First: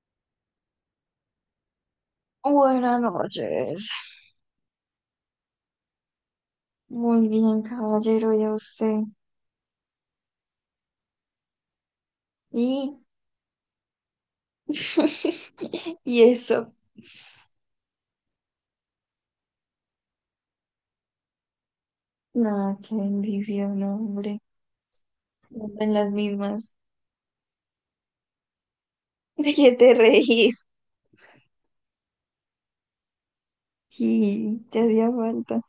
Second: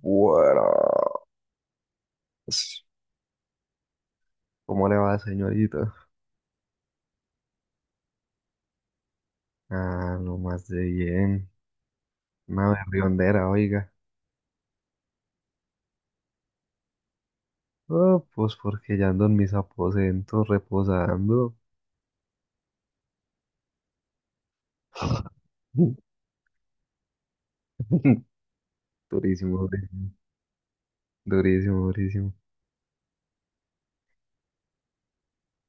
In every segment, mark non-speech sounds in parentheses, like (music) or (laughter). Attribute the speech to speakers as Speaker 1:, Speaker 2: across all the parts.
Speaker 1: Buenas.
Speaker 2: Buenas noches.
Speaker 1: ¿Cómo le va, señorita?
Speaker 2: Muy bien, caballero, ya usted.
Speaker 1: Ah, lo más de bien. Una
Speaker 2: Y,
Speaker 1: berriondera, oiga.
Speaker 2: (laughs) y eso.
Speaker 1: Oh, pues porque ya ando en mis aposentos reposando.
Speaker 2: Nada, qué bendición, no, hombre. En las
Speaker 1: (laughs)
Speaker 2: mismas. (laughs) ¿De
Speaker 1: Durísimo,
Speaker 2: qué te
Speaker 1: durísimo,
Speaker 2: reís?
Speaker 1: durísimo, durísimo.
Speaker 2: Y te hacía falta.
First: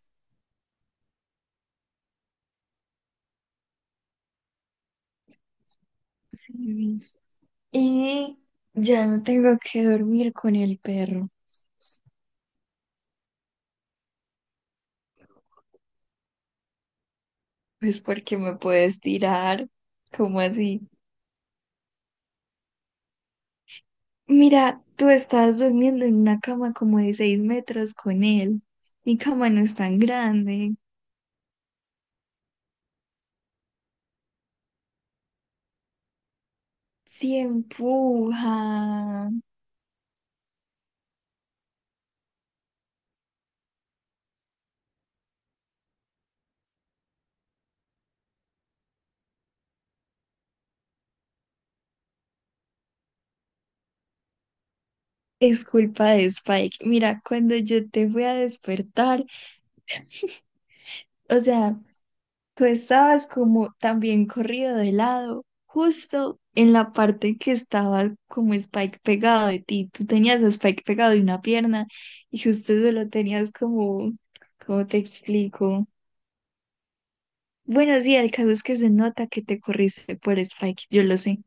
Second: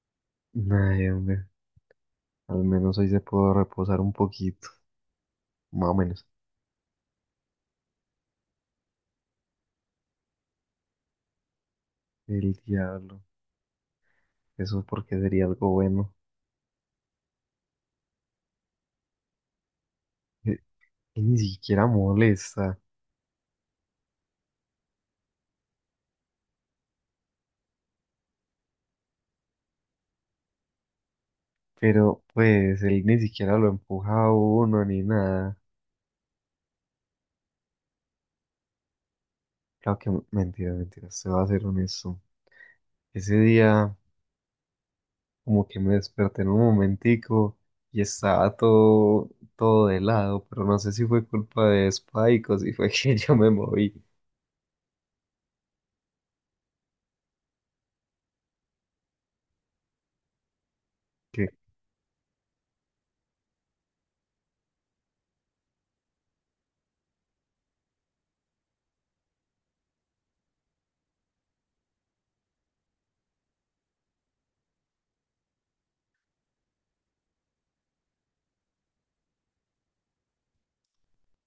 Speaker 1: Ay, hombre, al menos hoy se pudo reposar un poquito, más o menos.
Speaker 2: Sí, y ya no tengo que dormir con el perro.
Speaker 1: El diablo, eso porque sería algo bueno.
Speaker 2: Pues porque me puedes tirar. ¿Cómo
Speaker 1: Eh,
Speaker 2: así?
Speaker 1: que ni siquiera molesta,
Speaker 2: Mira, tú estás durmiendo en una cama como de 6 metros con él. Mi cama no es tan grande.
Speaker 1: pero pues él ni siquiera lo empuja a uno ni nada.
Speaker 2: Si empuja.
Speaker 1: Claro que mentira, mentira, se va a ser honesto. Ese día como que me desperté en un momentico y estaba todo, todo de lado, pero no sé si fue culpa de Spike o si fue (laughs) que yo me moví.
Speaker 2: Es culpa de Spike. Mira, cuando yo te fui a despertar, o
Speaker 1: Que,
Speaker 2: sea, tú estabas como también corrido de lado, justo en la parte que estaba como Spike pegado de ti. Tú tenías a Spike pegado de una pierna y justo eso lo tenías como, ¿cómo te explico? Bueno, sí, el caso es que se nota que te corriste por Spike, yo lo sé.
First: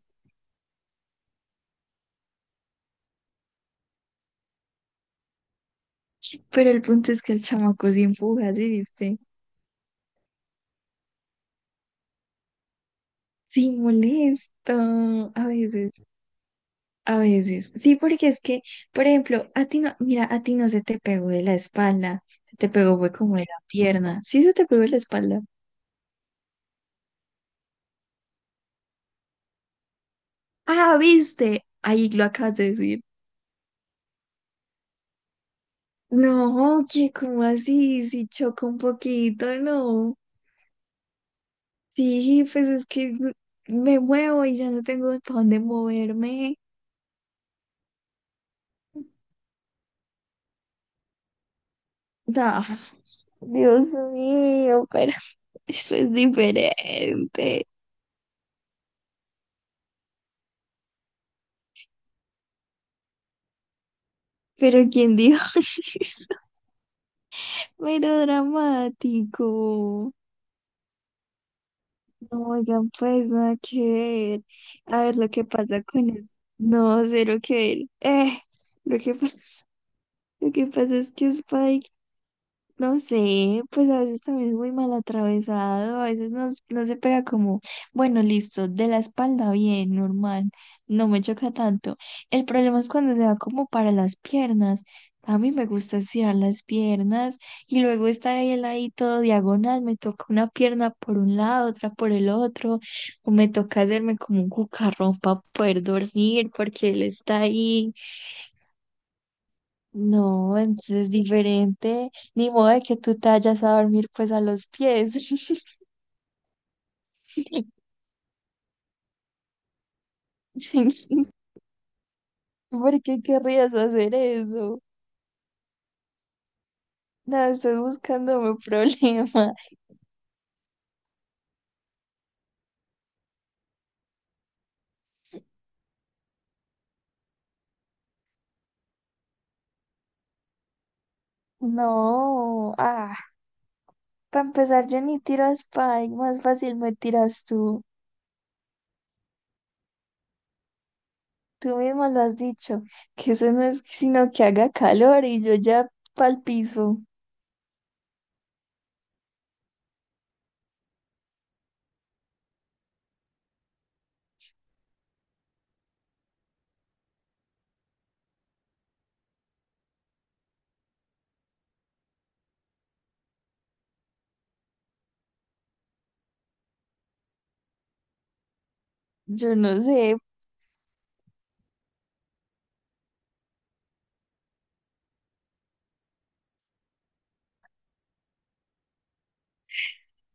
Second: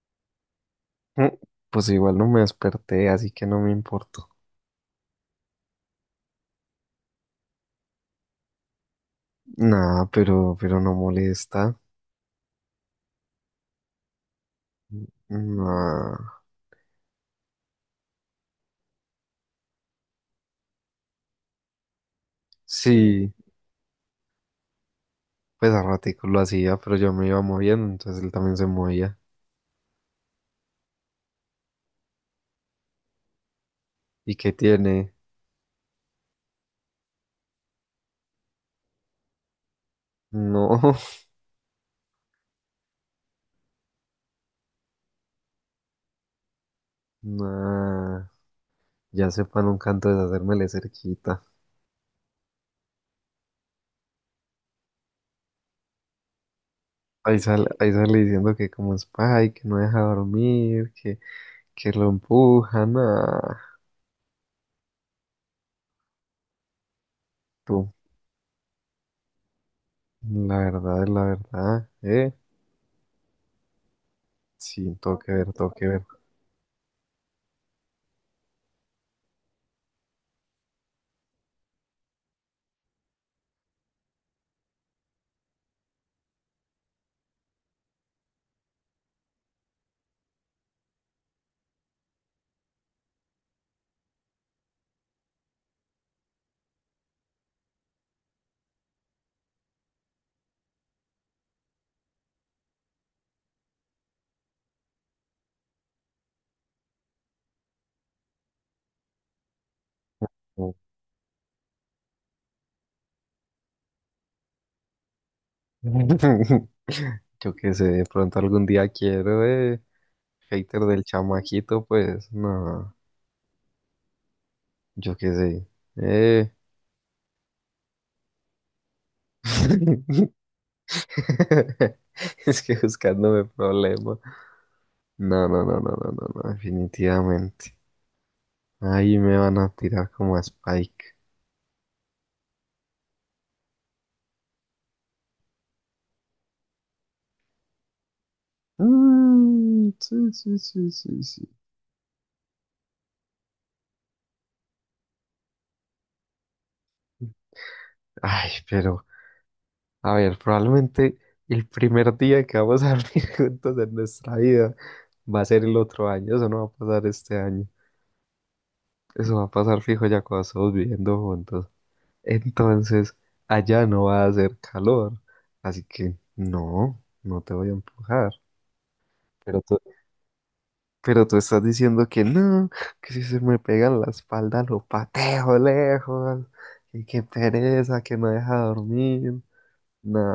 Speaker 1: mm, pues igual no me desperté, así que no me importó.
Speaker 2: Pero el punto es que el chamaco sí empuja, ¿sí viste?
Speaker 1: Nah, pero no molesta.
Speaker 2: Sí, molesto, a veces,
Speaker 1: Nah.
Speaker 2: a veces. Sí, porque es que, por ejemplo, a ti no, mira, a ti no se te pegó de la espalda, se te pegó fue
Speaker 1: Sí,
Speaker 2: como de la pierna. Sí, se te pegó de la espalda.
Speaker 1: pues a ratico lo hacía, pero yo me iba moviendo, entonces él también se movía.
Speaker 2: Ah, viste, ahí lo acabas de decir.
Speaker 1: ¿Y qué tiene?
Speaker 2: No, que como así, si choco un poquito, no.
Speaker 1: No, (laughs)
Speaker 2: Sí, pues es que me muevo y ya no tengo para dónde moverme.
Speaker 1: nah. Ya sepa nunca antes de hacérmele cerquita.
Speaker 2: No, Dios mío, pero (laughs) eso es diferente.
Speaker 1: Ahí sale diciendo que como es pay, que no deja dormir, que lo empujan. Ah,
Speaker 2: Pero ¿quién dijo (laughs) eso?
Speaker 1: tú,
Speaker 2: Mero dramático.
Speaker 1: la verdad es la verdad, ¿eh?
Speaker 2: No, oigan, pues nada que ver.
Speaker 1: Sí,
Speaker 2: A ver
Speaker 1: tengo
Speaker 2: lo
Speaker 1: que
Speaker 2: que
Speaker 1: ver, tengo
Speaker 2: pasa
Speaker 1: que ver.
Speaker 2: con eso. No, cero que ver. Lo que (laughs) pasa, lo que pasa es que Spike. No sé, pues a veces también es muy mal atravesado, a veces no, no se pega como, bueno, listo, de la espalda bien, normal, no me choca tanto. El problema es cuando se va como para las piernas. A mí me gusta estirar las piernas y luego está él ahí todo diagonal, me toca una pierna por un lado, otra por el otro, o me toca hacerme como un cucarrón para poder dormir porque él está ahí no,
Speaker 1: Oh.
Speaker 2: entonces es diferente. Ni modo de que tú te vayas a dormir pues a los pies.
Speaker 1: (laughs) Yo qué sé, de pronto algún día quiero, ¿eh? Hater del
Speaker 2: (laughs)
Speaker 1: chamaquito, pues, no,
Speaker 2: ¿Por qué querrías hacer eso?
Speaker 1: yo qué sé, ¿eh?
Speaker 2: No, estás buscándome (laughs) problema.
Speaker 1: (laughs) Es que buscándome problema. No, no, no, no, no, no, no, definitivamente. Ahí me van a tirar como a Spike.
Speaker 2: No, ah, para empezar yo ni tiro a Spike, más fácil me tiras tú.
Speaker 1: Mm, sí, sí, sí, sí, sí.
Speaker 2: Tú mismo lo has dicho, que eso no es sino que haga calor y yo ya pa'l piso.
Speaker 1: Ay, pero, a ver, probablemente el primer día que vamos a dormir (laughs) juntos en nuestra vida va a ser el otro año. Eso no va a pasar este año. Eso va a pasar fijo ya cuando estamos viviendo juntos. Entonces, allá no va a hacer calor. Así que, no, no te voy a empujar.
Speaker 2: Yo
Speaker 1: Pero
Speaker 2: no sé.
Speaker 1: Pero tú estás diciendo que no, que si se me pega en la espalda lo pateo lejos, y que pereza, que no deja dormir. No,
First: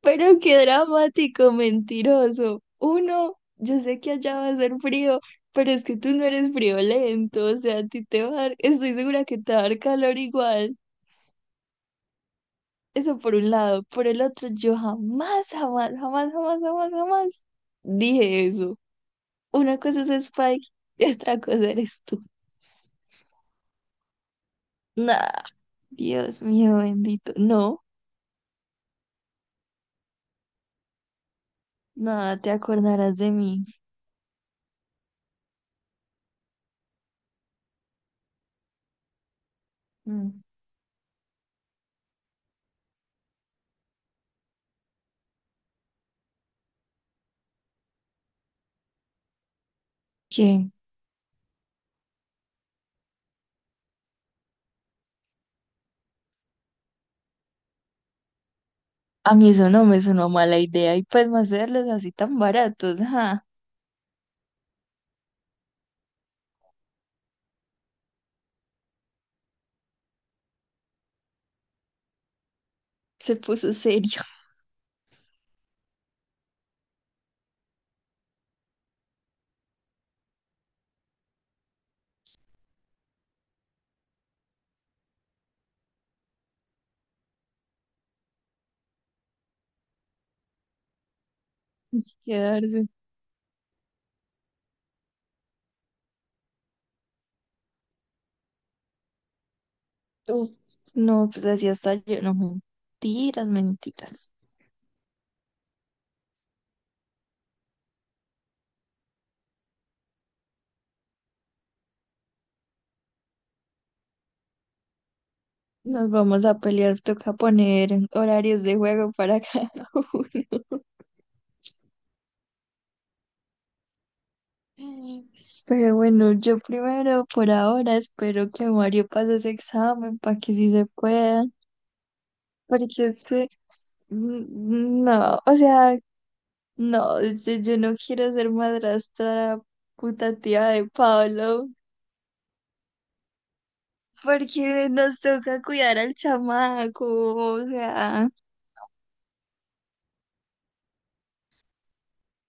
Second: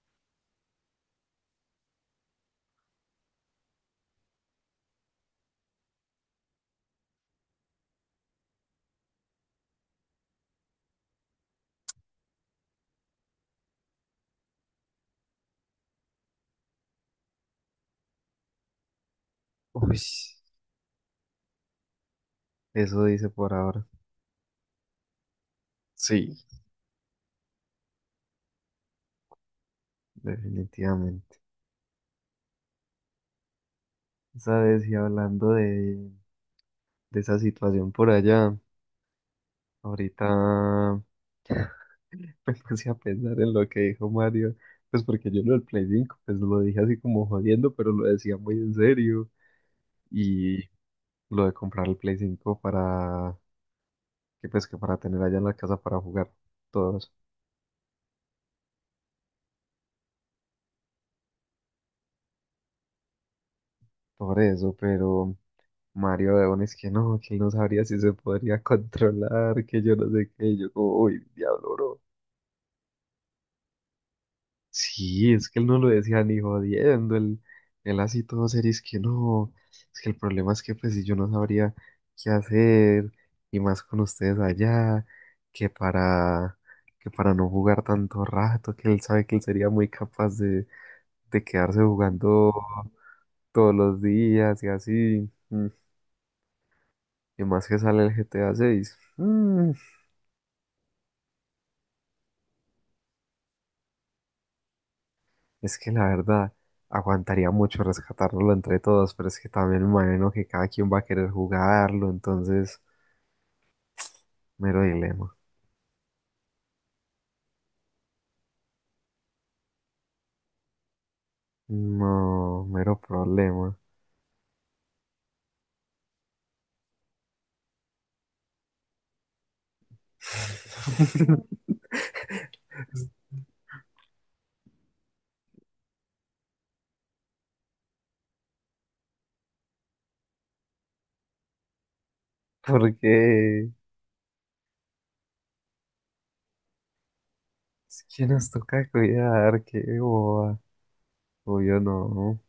Speaker 2: Pero qué dramático, mentiroso. Uno, yo sé que allá va a ser frío, pero es que tú no eres friolento, o sea, a ti te va a dar, estoy segura que te va a dar calor igual. Eso por un lado. Por el otro, yo jamás, jamás, jamás, jamás, jamás, jamás dije eso. Una
Speaker 1: uy,
Speaker 2: cosa es Spike y otra cosa eres tú.
Speaker 1: eso dice por ahora.
Speaker 2: Nah,
Speaker 1: Sí,
Speaker 2: Dios mío bendito. No,
Speaker 1: definitivamente.
Speaker 2: nada, te acordarás de mí.
Speaker 1: Sabes, y hablando de esa situación por allá, ahorita
Speaker 2: Mm.
Speaker 1: (laughs) me puse a pensar en lo que dijo Mario, pues porque yo lo del Play 5 pues lo dije así como jodiendo, pero lo decía muy en serio. Y
Speaker 2: ¿Qué?
Speaker 1: lo de comprar el Play 5 para que pues que para tener allá en la casa para jugar todos
Speaker 2: A mí eso no me sonó mala idea y pues más hacerlos así tan baratos, ajá,
Speaker 1: por eso, pero Mario León es que no, que él no sabría si se podría controlar, que yo no sé qué, y yo como, uy, diablo, bro.
Speaker 2: se puso serio
Speaker 1: Sí, es que él no lo decía ni jodiendo, él así todo serio, es que no, es que el problema es que pues si yo no sabría qué hacer, y más con ustedes allá, que para, que para no jugar tanto rato, que él sabe que él sería muy capaz de quedarse
Speaker 2: (laughs)
Speaker 1: jugando
Speaker 2: quedarse.
Speaker 1: todos los días y así. Y más que sale el GTA 6.
Speaker 2: Uf, no, pues así hasta yo, no, mentiras, mentiras.
Speaker 1: Es que la verdad, aguantaría mucho rescatarlo entre todos, pero es que también me imagino que cada quien va a querer jugarlo, entonces, mero dilema.
Speaker 2: Nos vamos a pelear, toca poner horarios de juego para (laughs) cada uno.
Speaker 1: No, mero problema.
Speaker 2: Pero bueno, yo primero por ahora espero que Mario pase ese examen para que sí se pueda,
Speaker 1: (laughs)
Speaker 2: porque es que mm, mm, no, o sea, no, yo no quiero ser madrastra puta tía de Pablo,
Speaker 1: Porque
Speaker 2: porque nos toca cuidar al chamaco, o
Speaker 1: es que
Speaker 2: sea,
Speaker 1: nos toca cuidar, qué boba. Obvio no,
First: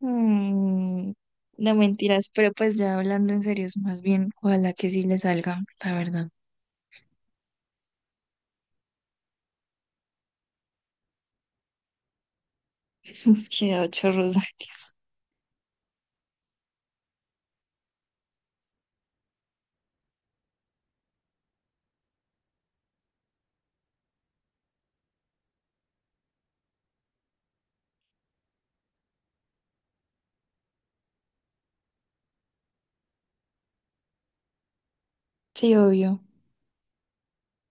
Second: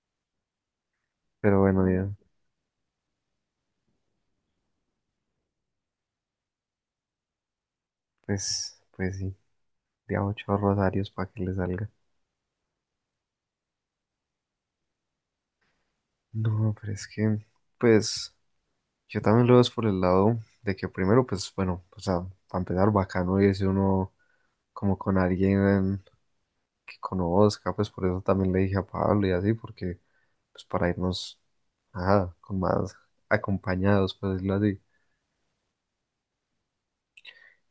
Speaker 2: mm,
Speaker 1: pero
Speaker 2: no
Speaker 1: bueno, ya,
Speaker 2: mentiras, pero pues ya hablando en serio, es más bien, ojalá que sí le salga, la verdad.
Speaker 1: pues sí, de a ocho rosarios para que le salga.
Speaker 2: (laughs) Nos queda 8 rosarios.
Speaker 1: No, pero es que, pues, yo también lo veo es por el lado de que primero, pues, bueno, o sea, para empezar bacano irse uno como con alguien que conozca, pues por eso también le dije a Pablo y así, porque, pues, para irnos, ajá, con más acompañados, por decirlo así.
Speaker 2: Sí, obvio.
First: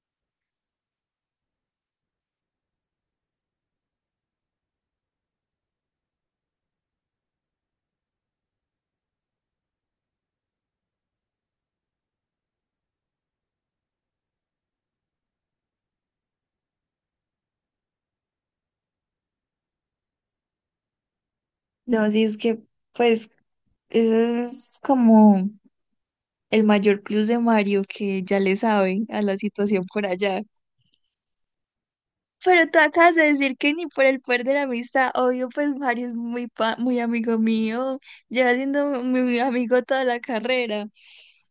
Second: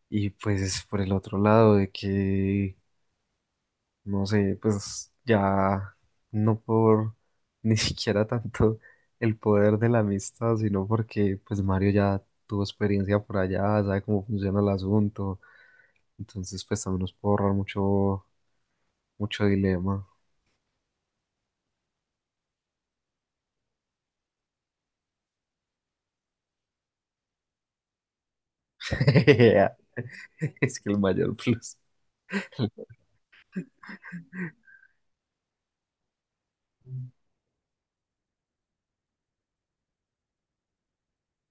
Speaker 1: Y pues, por el otro lado de que no sé, pues ya no por (laughs) ni siquiera tanto el poder de la amistad, sino porque pues Mario ya tuvo experiencia por allá, sabe cómo funciona el asunto, entonces pues también nos puede ahorrar mucho, mucho dilema.
Speaker 2: No, sí, es que, pues, ese es como el mayor plus de Mario, que ya le sabe a la situación
Speaker 1: (laughs)
Speaker 2: por allá.
Speaker 1: Es que el mayor plus.
Speaker 2: Pero tú acabas de decir que ni por el poder de la amistad, obvio, pues Mario es muy, muy amigo mío, lleva siendo mi amigo toda la carrera,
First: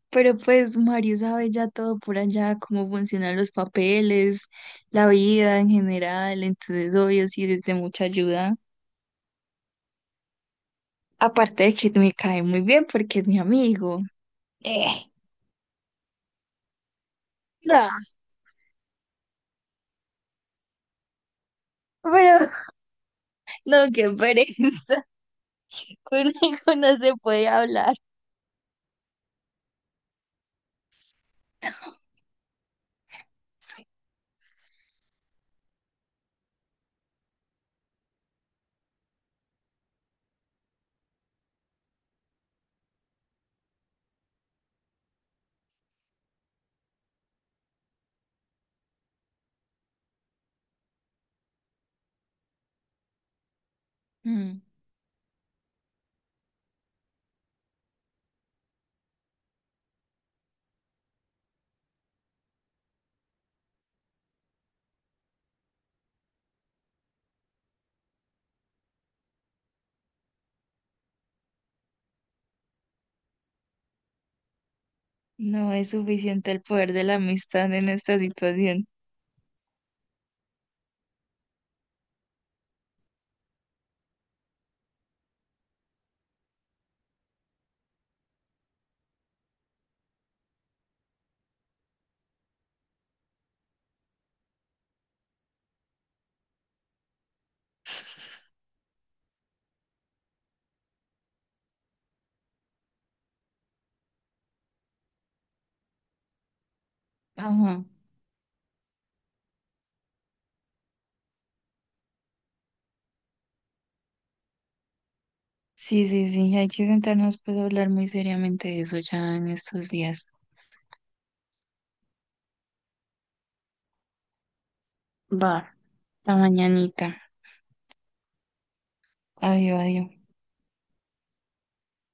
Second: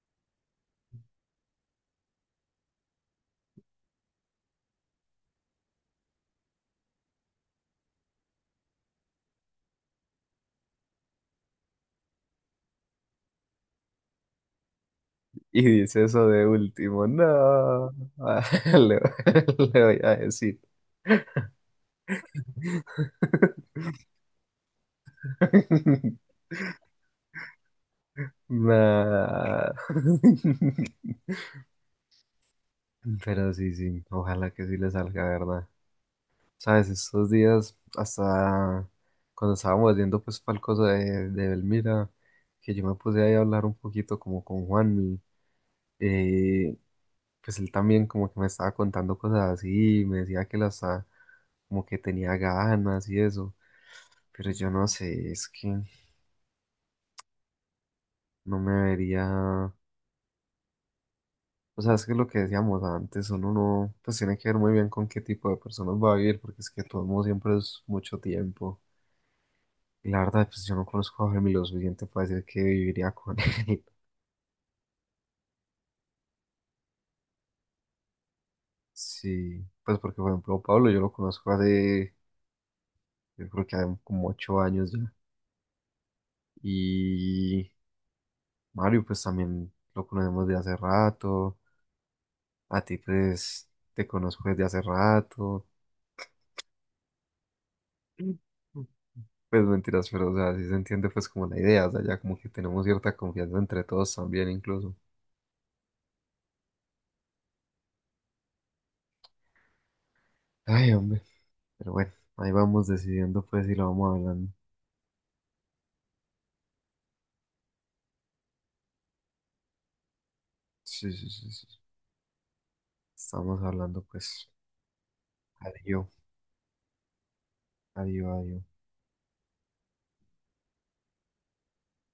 Speaker 2: pero pues Mario sabe ya todo por allá, cómo funcionan los papeles, la vida en general, entonces obvio sí es de mucha ayuda, aparte de que me cae muy bien porque es mi amigo. Eh,
Speaker 1: Y dice eso de último, no,
Speaker 2: No,
Speaker 1: ah, (laughs) le, le voy a decir.
Speaker 2: pero no,
Speaker 1: (laughs)
Speaker 2: qué pereza, (laughs) conmigo no se puede hablar.
Speaker 1: Nah. (laughs) Pero sí, sí, ojalá que sí le salga, ¿verdad? Sabes, estos días, hasta cuando estábamos yendo pues para el coso de Belmira, que yo me puse ahí a hablar un poquito como con Juanmi, eh, pues él también como que me estaba contando cosas así, me decía que las como que tenía ganas y eso, pero
Speaker 2: Mm.
Speaker 1: yo no sé, es que no me vería, o sea, es que lo que decíamos antes, uno no, pues tiene que ver muy bien con qué tipo de personas va a vivir, porque es que todo el mundo siempre es mucho tiempo. La verdad, pues yo no conozco a Jaime lo suficiente para decir que viviría con él. (laughs)
Speaker 2: No es suficiente el poder de la amistad en esta situación.
Speaker 1: Sí, pues porque, por ejemplo, Pablo yo lo conozco hace, yo creo que hace como 8 años ya. Y Mario, pues también lo conocemos de hace rato. A ti, pues, te conozco desde hace rato. Pues mentiras, pero, o sea, sí se entiende, pues, como la idea. O sea, ya como que tenemos cierta confianza entre todos también, incluso.
Speaker 2: Ajá.
Speaker 1: Ay, hombre. Pero bueno, ahí vamos decidiendo, pues, si lo vamos hablando.
Speaker 2: Sí, sí, sí, hay que sentarnos pues a hablar muy seriamente de eso ya en estos días.
Speaker 1: Sí, sí, sí, sí. Estamos hablando pues.
Speaker 2: Va,
Speaker 1: Adiós,
Speaker 2: la mañanita.
Speaker 1: adiós, adiós.
Speaker 2: Adiós, adiós.